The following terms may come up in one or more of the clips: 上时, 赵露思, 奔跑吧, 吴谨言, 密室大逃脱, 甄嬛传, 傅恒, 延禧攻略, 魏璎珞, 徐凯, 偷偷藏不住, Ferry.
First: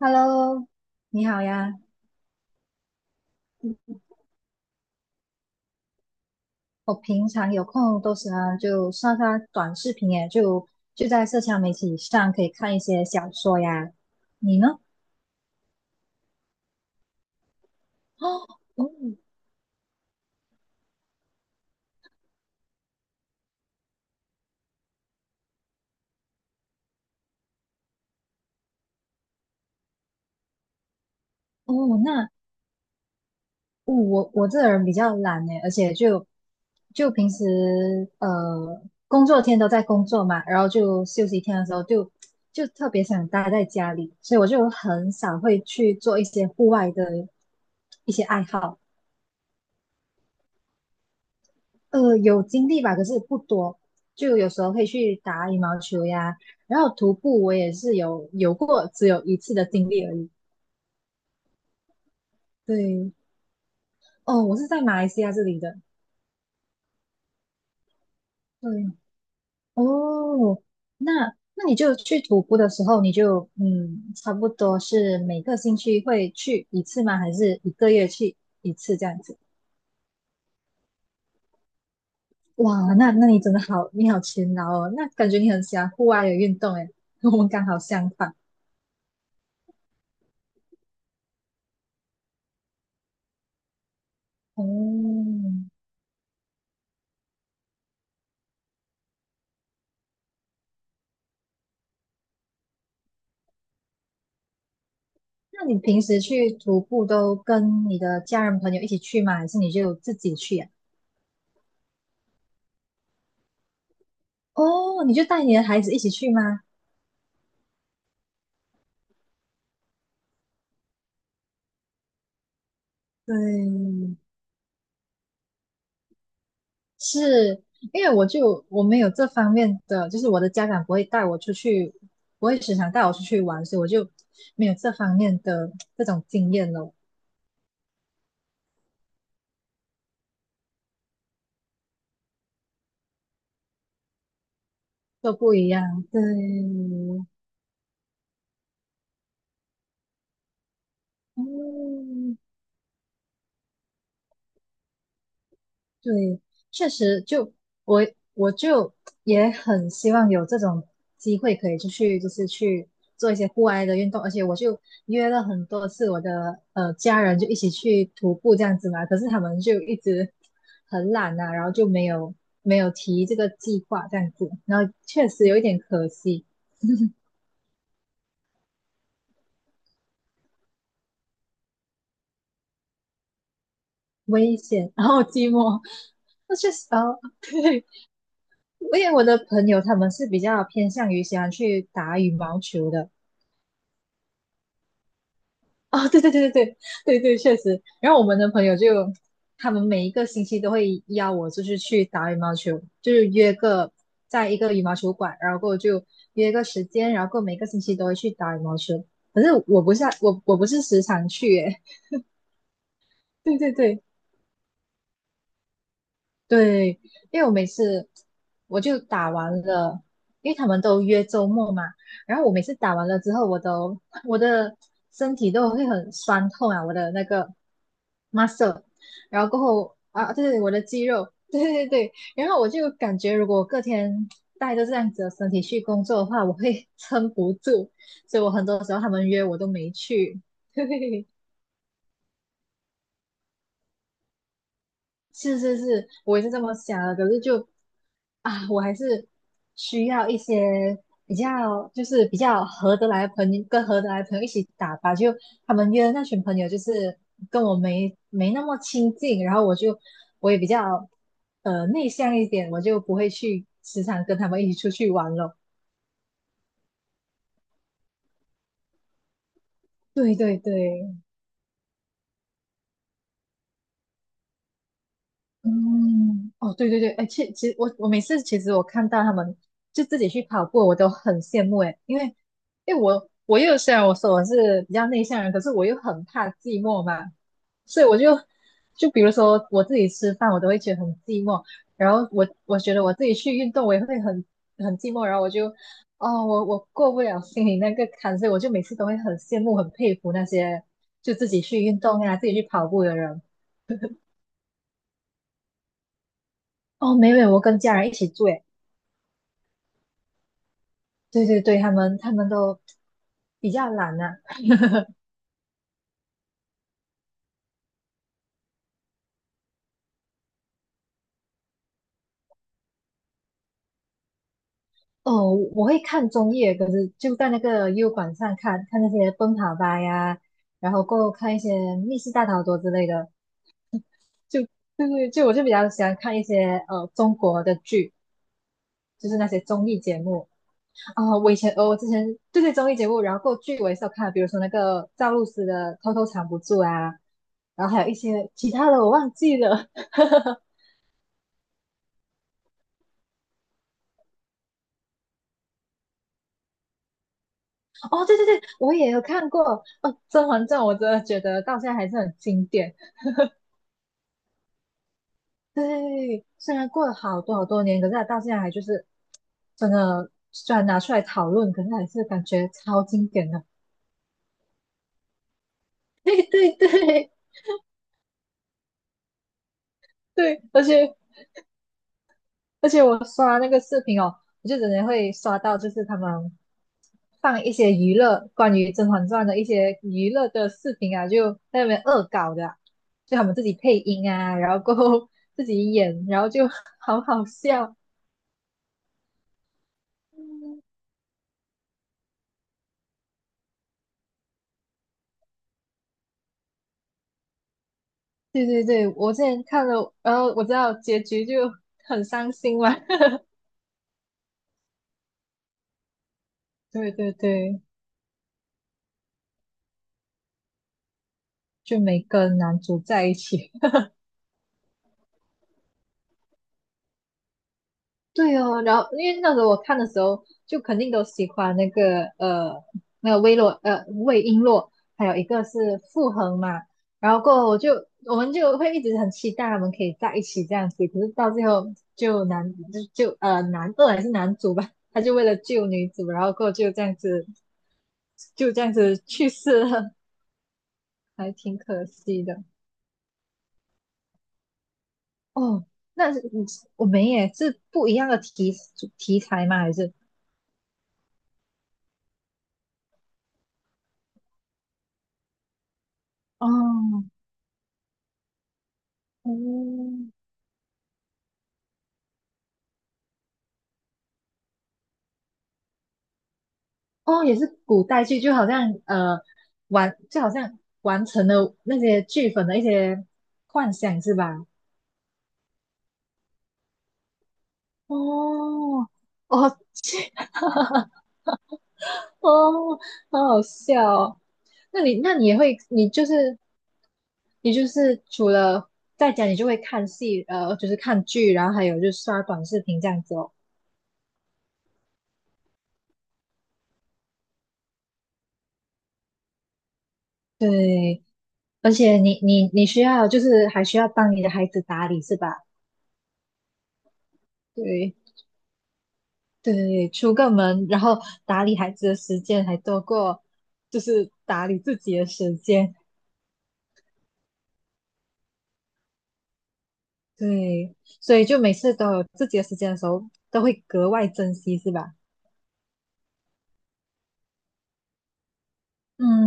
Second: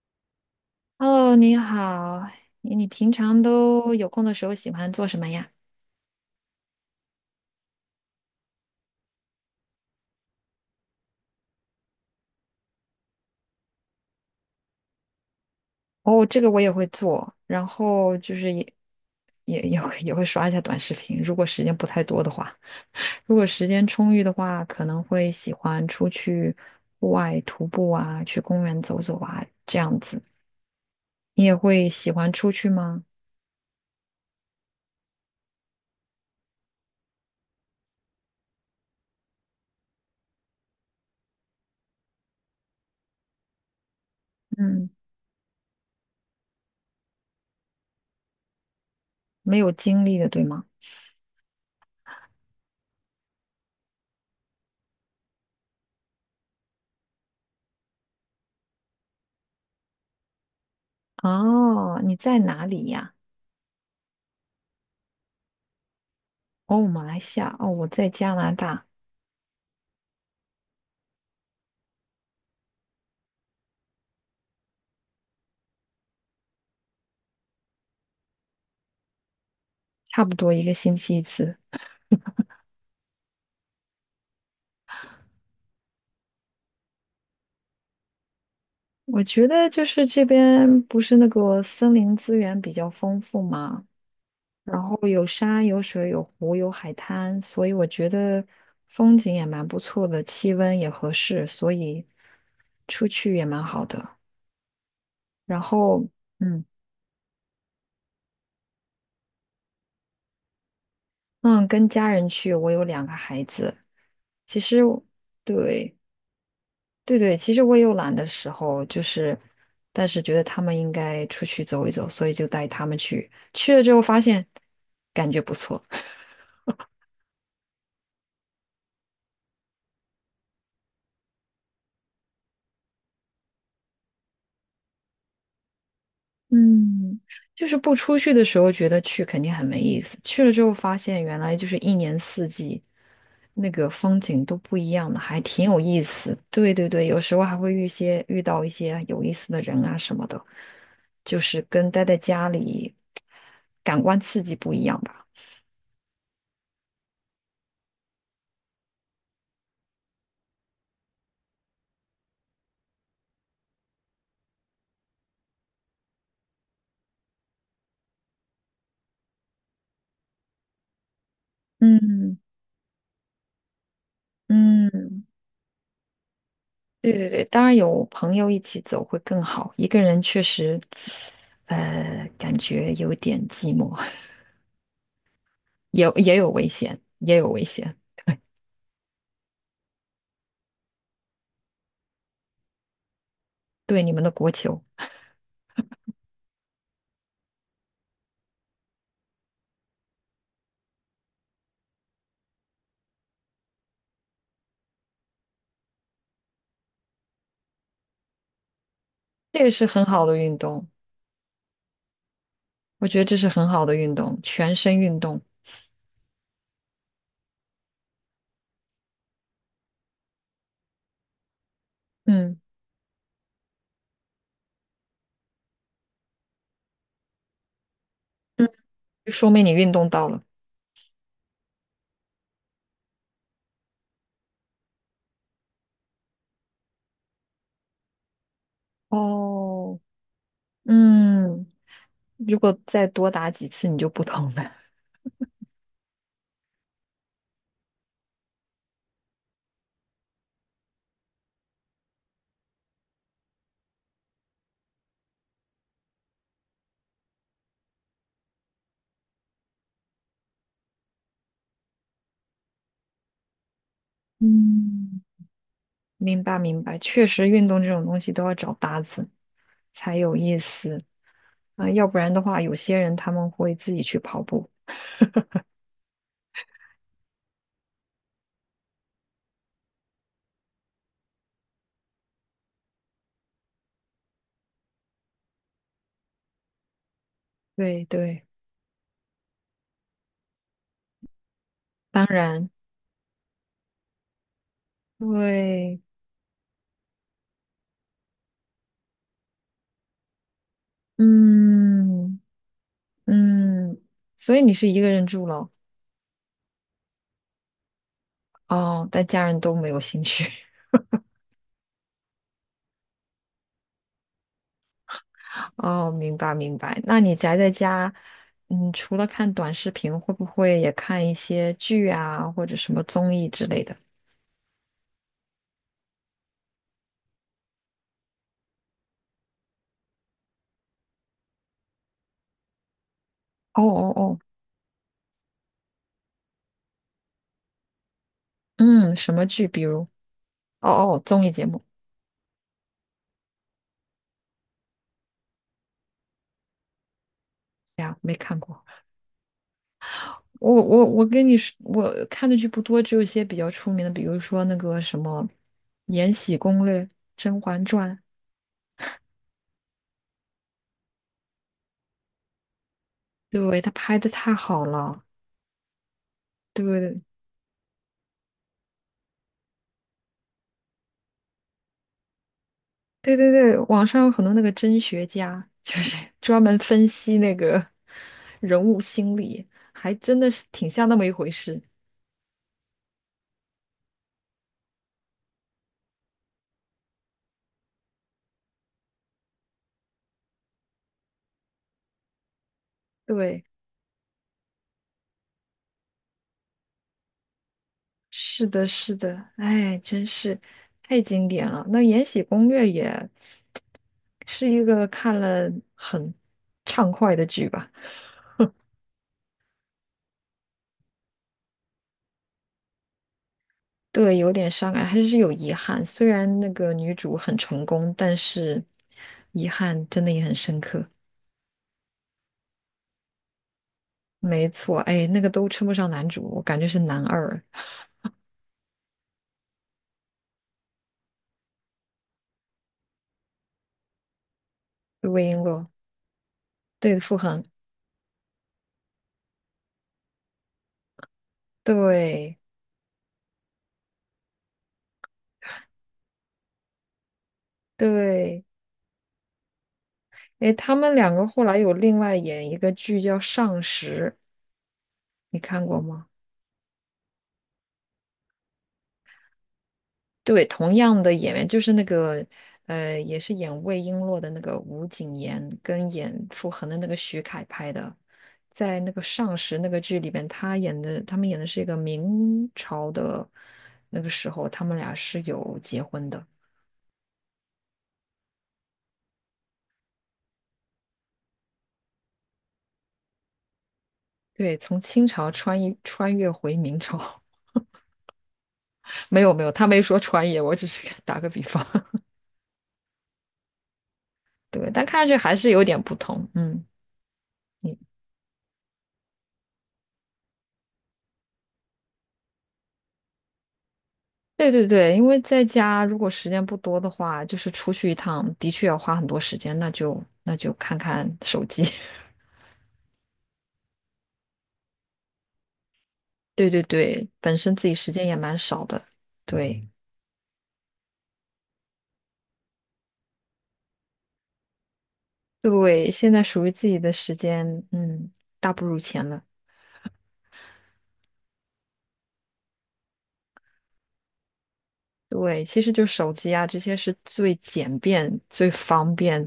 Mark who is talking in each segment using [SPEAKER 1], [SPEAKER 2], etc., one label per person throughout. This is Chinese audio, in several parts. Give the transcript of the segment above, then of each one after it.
[SPEAKER 1] Hello，你
[SPEAKER 2] Hello，
[SPEAKER 1] 好
[SPEAKER 2] 你
[SPEAKER 1] 呀。
[SPEAKER 2] 好，你平常都有空的时候喜欢做什么呀？
[SPEAKER 1] 我平常有空都喜欢就刷刷短视频耶，就在社交媒体上可以看一些小说呀。你呢？
[SPEAKER 2] 哦，这个我也会做，然后就
[SPEAKER 1] 哦
[SPEAKER 2] 是
[SPEAKER 1] 哦
[SPEAKER 2] 也会刷一下短视频，如果时间不太多的话，如果时间充裕的话，可能会喜欢出去户外徒步啊，去公园走走啊，这样子。你也会
[SPEAKER 1] 哦，
[SPEAKER 2] 喜欢
[SPEAKER 1] 那
[SPEAKER 2] 出去吗？
[SPEAKER 1] 哦我这人比较懒诶，而且就平时工作天都在工作嘛，然后就休息天的时候就特别想待在家里，所以我就
[SPEAKER 2] 嗯，
[SPEAKER 1] 很少会去做一些户外的一些爱好。
[SPEAKER 2] 没有精力的，对吗？
[SPEAKER 1] 呃，有经历吧，可是不多。就有时候会去打羽毛球呀，然后徒步我也是有过只有一次的经历而已。
[SPEAKER 2] 哦，你在哪里
[SPEAKER 1] 对，
[SPEAKER 2] 呀？
[SPEAKER 1] 哦，我是在马来西亚这里的。
[SPEAKER 2] 哦，马来西亚，哦，我在加拿
[SPEAKER 1] 对，
[SPEAKER 2] 大，
[SPEAKER 1] 哦，那那你就去徒步的时候，你就嗯，差不多是每个星期会去一次吗？还是一个月去一次这样子？
[SPEAKER 2] 差不多一个星期一次。
[SPEAKER 1] 哇，那你真的好，你好勤劳哦，那感觉你很喜欢户外的运动诶，跟我们刚好相反。
[SPEAKER 2] 我觉得就是这边不是那个森林资源比较丰富嘛，然后有
[SPEAKER 1] 哦，
[SPEAKER 2] 山有水有湖有海滩，所以我觉得风景也蛮不错的，气温也合适，所以出去也蛮好的。然
[SPEAKER 1] 那你平
[SPEAKER 2] 后，
[SPEAKER 1] 时去
[SPEAKER 2] 嗯
[SPEAKER 1] 徒步都跟你的家人朋友一起去吗？还是你就自己去呀、
[SPEAKER 2] 嗯，跟家人去，我有两个孩子，其实我
[SPEAKER 1] 哦，你就带你的孩子
[SPEAKER 2] 对
[SPEAKER 1] 一起去吗？
[SPEAKER 2] 对对，其实我也有懒的时候，就是但是觉得他们应该出去走一走，所以就带他们去，去了之后
[SPEAKER 1] 对，
[SPEAKER 2] 发现感觉不错。
[SPEAKER 1] 是因为我没有这方面的，就是我的家长不会带我出去，不会时常带我出去玩，所以我就没有这方面的这种经验咯，
[SPEAKER 2] 嗯，就是不出去的时候觉得去肯定很没意思，去了之后发现原来就是一年四季那个风景都不一样的，
[SPEAKER 1] 都
[SPEAKER 2] 还
[SPEAKER 1] 不
[SPEAKER 2] 挺
[SPEAKER 1] 一
[SPEAKER 2] 有意
[SPEAKER 1] 样。对，
[SPEAKER 2] 思。对对对，有时候还会遇些遇到一些有意思的人啊什么的，就是跟待在
[SPEAKER 1] 嗯。
[SPEAKER 2] 家里感官刺激不一样吧。
[SPEAKER 1] 对，确实就我我也很希望有这种机会可以出去，就是去做一些户外的运动，而且我就约了很多次我的家人就一起去徒步这样子嘛，可是他们就一直很懒呐、然后就没有
[SPEAKER 2] 嗯
[SPEAKER 1] 没有提这个计划这样子，然后
[SPEAKER 2] 嗯，
[SPEAKER 1] 确实有一点可惜，
[SPEAKER 2] 对对对，当然有朋友一起走会更好，一个人确实，感觉有点寂寞。
[SPEAKER 1] 危险，然后寂寞。
[SPEAKER 2] 也有
[SPEAKER 1] 那
[SPEAKER 2] 危
[SPEAKER 1] 确实，
[SPEAKER 2] 险，
[SPEAKER 1] 哦，
[SPEAKER 2] 也 有危
[SPEAKER 1] 对，
[SPEAKER 2] 险。
[SPEAKER 1] 因为我的朋友他们是比较偏向于喜欢去打羽毛球的，
[SPEAKER 2] 对你们的国球，
[SPEAKER 1] 哦，对对对对对对对，确实。然后我们的朋友就，他们每一个星期都会邀我，就是去打羽毛球，就是约个在一个羽毛球馆，然后过后就约个时间，然后过后每个星期都会去打羽毛球。可是
[SPEAKER 2] 这个
[SPEAKER 1] 我
[SPEAKER 2] 是
[SPEAKER 1] 不
[SPEAKER 2] 很
[SPEAKER 1] 是
[SPEAKER 2] 好的
[SPEAKER 1] 我
[SPEAKER 2] 运
[SPEAKER 1] 我不是
[SPEAKER 2] 动，
[SPEAKER 1] 时常去耶，
[SPEAKER 2] 我觉得这 是
[SPEAKER 1] 对
[SPEAKER 2] 很
[SPEAKER 1] 对
[SPEAKER 2] 好的
[SPEAKER 1] 对，
[SPEAKER 2] 运动，全身运动。
[SPEAKER 1] 对，因为我每次我打完了，因为他们都约周末嘛，然后我
[SPEAKER 2] 嗯
[SPEAKER 1] 每次打完了之后，我的身体都会很酸痛啊，我的那个
[SPEAKER 2] 嗯，
[SPEAKER 1] muscle，然
[SPEAKER 2] 说
[SPEAKER 1] 后过
[SPEAKER 2] 明你运
[SPEAKER 1] 后
[SPEAKER 2] 动到
[SPEAKER 1] 啊，
[SPEAKER 2] 了。
[SPEAKER 1] 对对，我的肌肉，对对对，然后我就感觉如果我隔天带着这样子的身体去工作的话，我会撑不住，所以我很多时候他们约我都没
[SPEAKER 2] 哦，
[SPEAKER 1] 去，嘿嘿嘿。
[SPEAKER 2] 嗯，如果再多打几次，你就不疼了。
[SPEAKER 1] 是是是，我也是这么想的。可是就啊，我还是需要一些比较，就是比较合得来的朋友，跟合得来的朋友一起打吧。就他们约的那群朋友，就是跟我没那么亲近，然后我也比较内向一点，我就不会去时常跟 他们一起出去
[SPEAKER 2] 嗯，
[SPEAKER 1] 玩了。
[SPEAKER 2] 明白明白，确实运动这种东西都要找搭子才
[SPEAKER 1] 对
[SPEAKER 2] 有意
[SPEAKER 1] 对
[SPEAKER 2] 思
[SPEAKER 1] 对，
[SPEAKER 2] 啊，要不然的话，有些人他们会自己去跑步。
[SPEAKER 1] 嗯，哦，对对对，哎，其实我每次其实我看到他们就自己去跑步，我都很羡慕哎，因为我又虽然我说我是比较内向人，可是我又很怕寂寞嘛，所
[SPEAKER 2] 对
[SPEAKER 1] 以我就
[SPEAKER 2] 对，
[SPEAKER 1] 就比如说我自己吃饭，我都会觉得很寂寞，然
[SPEAKER 2] 当
[SPEAKER 1] 后我
[SPEAKER 2] 然
[SPEAKER 1] 我觉得我自己去运动，我也会很寂寞，然后我就
[SPEAKER 2] 对，
[SPEAKER 1] 哦，我过不了心里那个坎，所以我就每次都会很羡慕、很佩服那些就自己去运动呀、
[SPEAKER 2] 嗯。
[SPEAKER 1] 自己去跑步的人。
[SPEAKER 2] 嗯，所以你是一个人住咯？
[SPEAKER 1] 哦，没有，我跟家人一起住诶。
[SPEAKER 2] 哦，但家人都没有兴趣。
[SPEAKER 1] 对对对，他们都比较懒呐、
[SPEAKER 2] 哦，明白明白。那你宅在家，嗯，除了看短视频，会不会也看一些剧啊，或者什么综艺之类的？
[SPEAKER 1] 哦，我会看综艺，可是就在那个优管上看看那些奔跑吧呀，然后过后看一些密室大逃脱之类的。
[SPEAKER 2] 哦哦哦，
[SPEAKER 1] 就对对，就我就比较喜欢看一些中国的剧，
[SPEAKER 2] 嗯，
[SPEAKER 1] 就
[SPEAKER 2] 什
[SPEAKER 1] 是
[SPEAKER 2] 么
[SPEAKER 1] 那些
[SPEAKER 2] 剧？比
[SPEAKER 1] 综艺
[SPEAKER 2] 如，
[SPEAKER 1] 节目
[SPEAKER 2] 哦哦，
[SPEAKER 1] 啊、
[SPEAKER 2] 综
[SPEAKER 1] 我
[SPEAKER 2] 艺
[SPEAKER 1] 以
[SPEAKER 2] 节
[SPEAKER 1] 前
[SPEAKER 2] 目。
[SPEAKER 1] 我之前对对综艺节目，然后过后剧我也是有看，比如说那个赵露思的《偷偷藏不住》啊，然后还
[SPEAKER 2] 哎
[SPEAKER 1] 有一
[SPEAKER 2] 呀，没
[SPEAKER 1] 些
[SPEAKER 2] 看
[SPEAKER 1] 其
[SPEAKER 2] 过。
[SPEAKER 1] 他的我忘记了。
[SPEAKER 2] 我跟你说，我看的剧不多，只有一些比较出名的，比如说那个什么《延禧攻略》《甄嬛传》，
[SPEAKER 1] 哦，对对对，我也有看过。哦，《甄嬛传》我真的觉得到现在还是很经典。
[SPEAKER 2] 对，不对？他拍的太好了。
[SPEAKER 1] 对，虽
[SPEAKER 2] 对
[SPEAKER 1] 然
[SPEAKER 2] 不
[SPEAKER 1] 过
[SPEAKER 2] 对，
[SPEAKER 1] 了好多好多年，可是它到现在还就是真的，虽然拿出来讨论，可是还是感觉超经
[SPEAKER 2] 对
[SPEAKER 1] 典
[SPEAKER 2] 对
[SPEAKER 1] 的。
[SPEAKER 2] 对，网上有很多那个真学家，就是
[SPEAKER 1] 对
[SPEAKER 2] 专
[SPEAKER 1] 对
[SPEAKER 2] 门分
[SPEAKER 1] 对
[SPEAKER 2] 析那个人物心理，还真的
[SPEAKER 1] 对，
[SPEAKER 2] 是
[SPEAKER 1] 而
[SPEAKER 2] 挺像
[SPEAKER 1] 且
[SPEAKER 2] 那么一回事。
[SPEAKER 1] 而且我刷那个视频哦，我就真的会刷到，就是他们放一些娱乐关于《甄嬛传》的一些娱乐的视频啊，就在那边恶搞的啊就他们自
[SPEAKER 2] 对，
[SPEAKER 1] 己配音啊，然后过后 自己演，然后就 好好笑。
[SPEAKER 2] 是的，是的，哎，真是太经典了。那《延禧攻略》也是一个看了很畅快的剧吧？
[SPEAKER 1] 对对对，我之前看了，然后我知道结局就很伤心嘛。
[SPEAKER 2] 对，有点伤感，还是有遗憾。虽然那个
[SPEAKER 1] 对
[SPEAKER 2] 女
[SPEAKER 1] 对
[SPEAKER 2] 主很
[SPEAKER 1] 对，
[SPEAKER 2] 成功，但是遗憾真的也很深刻。
[SPEAKER 1] 就没跟男主在一起。
[SPEAKER 2] 没错，哎，那个都称不上男主，我感觉是男二
[SPEAKER 1] 对哦，然后因为那时候我看的时候，就肯定都喜欢那个那个魏璎珞，还有一
[SPEAKER 2] 魏璎
[SPEAKER 1] 个
[SPEAKER 2] 珞。
[SPEAKER 1] 是傅恒嘛。
[SPEAKER 2] 对，
[SPEAKER 1] 然
[SPEAKER 2] 傅
[SPEAKER 1] 后过
[SPEAKER 2] 恒，
[SPEAKER 1] 后我们就会一直很期待他们可以在一起这样子，可是到最后就
[SPEAKER 2] 对
[SPEAKER 1] 男就就呃男二还是男主吧，他就为了救女主，然后过后
[SPEAKER 2] 对，
[SPEAKER 1] 就这样子去世了，
[SPEAKER 2] 哎，他们两个
[SPEAKER 1] 还
[SPEAKER 2] 后来
[SPEAKER 1] 挺
[SPEAKER 2] 有
[SPEAKER 1] 可
[SPEAKER 2] 另外
[SPEAKER 1] 惜的。
[SPEAKER 2] 演一个剧叫《上时》，你看
[SPEAKER 1] 哦，
[SPEAKER 2] 过吗？
[SPEAKER 1] 那是嗯我们也是不一样的题材吗？还是
[SPEAKER 2] 对，同样的演员，就是那个也是演魏璎珞的那个吴谨言，跟演傅恒的那个
[SPEAKER 1] 哦
[SPEAKER 2] 徐凯拍的，在那个《上时》那个剧
[SPEAKER 1] 哦，
[SPEAKER 2] 里边，他们演的是一个明朝的那个时候，他们俩是有结婚的。
[SPEAKER 1] 哦，也是古代剧，就好像就好像完成了那些剧粉的一些幻想，是吧？
[SPEAKER 2] 对，从清朝穿越回明朝，
[SPEAKER 1] 哦，
[SPEAKER 2] 没有没有，
[SPEAKER 1] 哦，
[SPEAKER 2] 他没说
[SPEAKER 1] 这
[SPEAKER 2] 穿越，我只是 打个比方。
[SPEAKER 1] 哦，好好笑哦。
[SPEAKER 2] 对，
[SPEAKER 1] 那
[SPEAKER 2] 但看
[SPEAKER 1] 你
[SPEAKER 2] 上
[SPEAKER 1] 那
[SPEAKER 2] 去
[SPEAKER 1] 你
[SPEAKER 2] 还
[SPEAKER 1] 也
[SPEAKER 2] 是
[SPEAKER 1] 会，
[SPEAKER 2] 有点
[SPEAKER 1] 你
[SPEAKER 2] 不
[SPEAKER 1] 就
[SPEAKER 2] 同。
[SPEAKER 1] 是
[SPEAKER 2] 嗯，
[SPEAKER 1] 你就
[SPEAKER 2] 你
[SPEAKER 1] 是除了在家，你就会看戏，就是看剧，然后还有就是刷短视频这样子哦。
[SPEAKER 2] 对对对，因为在家如果时间不多的话，就是出去一趟的确要花很多时间，那就看
[SPEAKER 1] 对，
[SPEAKER 2] 看手机。
[SPEAKER 1] 而且你需要就是还需要帮你的孩子打理，是吧？
[SPEAKER 2] 对对对，本身自己时
[SPEAKER 1] 对。
[SPEAKER 2] 间也蛮少的。对
[SPEAKER 1] 对，出个门，然后打理孩子的时间还多过就是打理自己的时间，
[SPEAKER 2] 对，现在属于自己的时间，嗯，大不如前了。
[SPEAKER 1] 对，所以就每次都有自己的时间的时候，都会格外珍惜，是吧？
[SPEAKER 2] 对，其实就手机啊，这些是最简便、最方便，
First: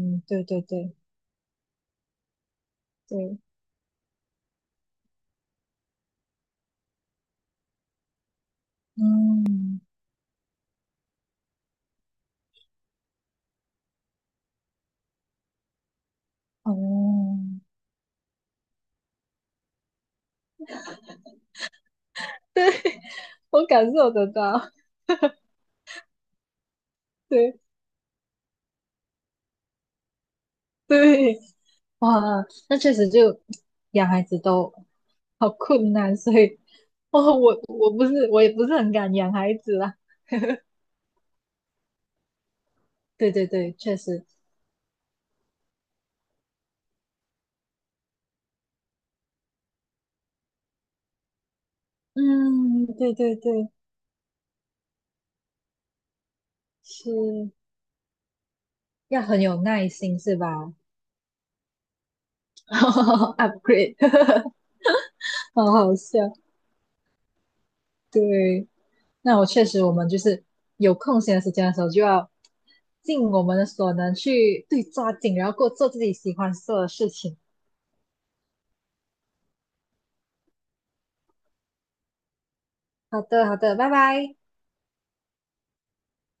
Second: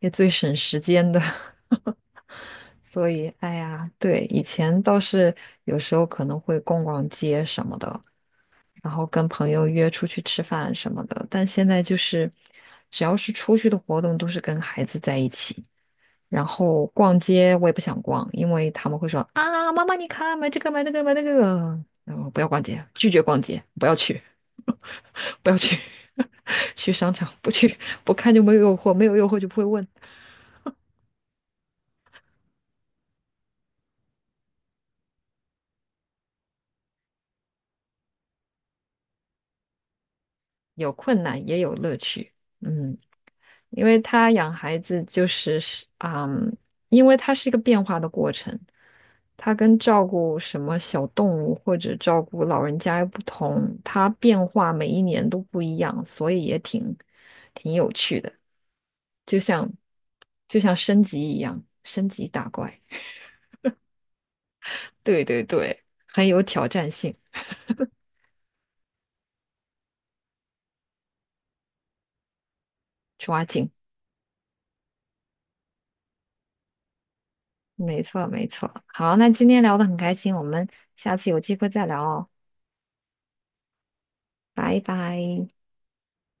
[SPEAKER 2] 也最
[SPEAKER 1] 对
[SPEAKER 2] 省
[SPEAKER 1] 对
[SPEAKER 2] 时
[SPEAKER 1] 对
[SPEAKER 2] 间的。所以，
[SPEAKER 1] 对，
[SPEAKER 2] 哎呀，对，以前倒是有时候可能会逛逛街什么的，然后跟朋友
[SPEAKER 1] 嗯，
[SPEAKER 2] 约出去吃饭什么的，但现在就是只要是出去的活动都是跟孩子在一起，然
[SPEAKER 1] 哦，
[SPEAKER 2] 后逛街我也不想逛，因为他们会说啊，妈妈你看买这个买那个，然后不要逛
[SPEAKER 1] 对，
[SPEAKER 2] 街，拒绝逛 街，
[SPEAKER 1] 我
[SPEAKER 2] 不
[SPEAKER 1] 感
[SPEAKER 2] 要
[SPEAKER 1] 受
[SPEAKER 2] 去，
[SPEAKER 1] 得到，
[SPEAKER 2] 不要去，去商场不
[SPEAKER 1] 对
[SPEAKER 2] 去，不看就没有诱惑，没有诱惑就不会问，
[SPEAKER 1] 对，哇，那确实就养孩子都好困难，所以哦，我也不是很敢养孩子啦，
[SPEAKER 2] 有困难也有乐趣，嗯。
[SPEAKER 1] 对对对，
[SPEAKER 2] 因
[SPEAKER 1] 确
[SPEAKER 2] 为
[SPEAKER 1] 实。
[SPEAKER 2] 他养孩子就是嗯，因为它是一个变化的过程，它跟照顾什么小动物或者照顾老人
[SPEAKER 1] 嗯，
[SPEAKER 2] 家又
[SPEAKER 1] 对
[SPEAKER 2] 不
[SPEAKER 1] 对
[SPEAKER 2] 同，
[SPEAKER 1] 对，
[SPEAKER 2] 它变化每一年都不一样，所以也挺
[SPEAKER 1] 是
[SPEAKER 2] 挺有趣的，
[SPEAKER 1] 要
[SPEAKER 2] 就
[SPEAKER 1] 很有
[SPEAKER 2] 像
[SPEAKER 1] 耐心是
[SPEAKER 2] 就像
[SPEAKER 1] 吧
[SPEAKER 2] 升级一样，升级打怪，
[SPEAKER 1] ？Upgrade，
[SPEAKER 2] 对对
[SPEAKER 1] 好
[SPEAKER 2] 对，
[SPEAKER 1] 好
[SPEAKER 2] 很有
[SPEAKER 1] 笑。
[SPEAKER 2] 挑战性，
[SPEAKER 1] 对，那我确实，我们就是有空闲的时间的时候，就要尽我
[SPEAKER 2] 抓
[SPEAKER 1] 们的
[SPEAKER 2] 紧，
[SPEAKER 1] 所能去抓紧，然后过做自己喜欢做的事情。
[SPEAKER 2] 没错没错。好，那今天聊的很开心，我们下次有机会再聊哦，
[SPEAKER 1] 好的，好的，拜拜。
[SPEAKER 2] 拜拜。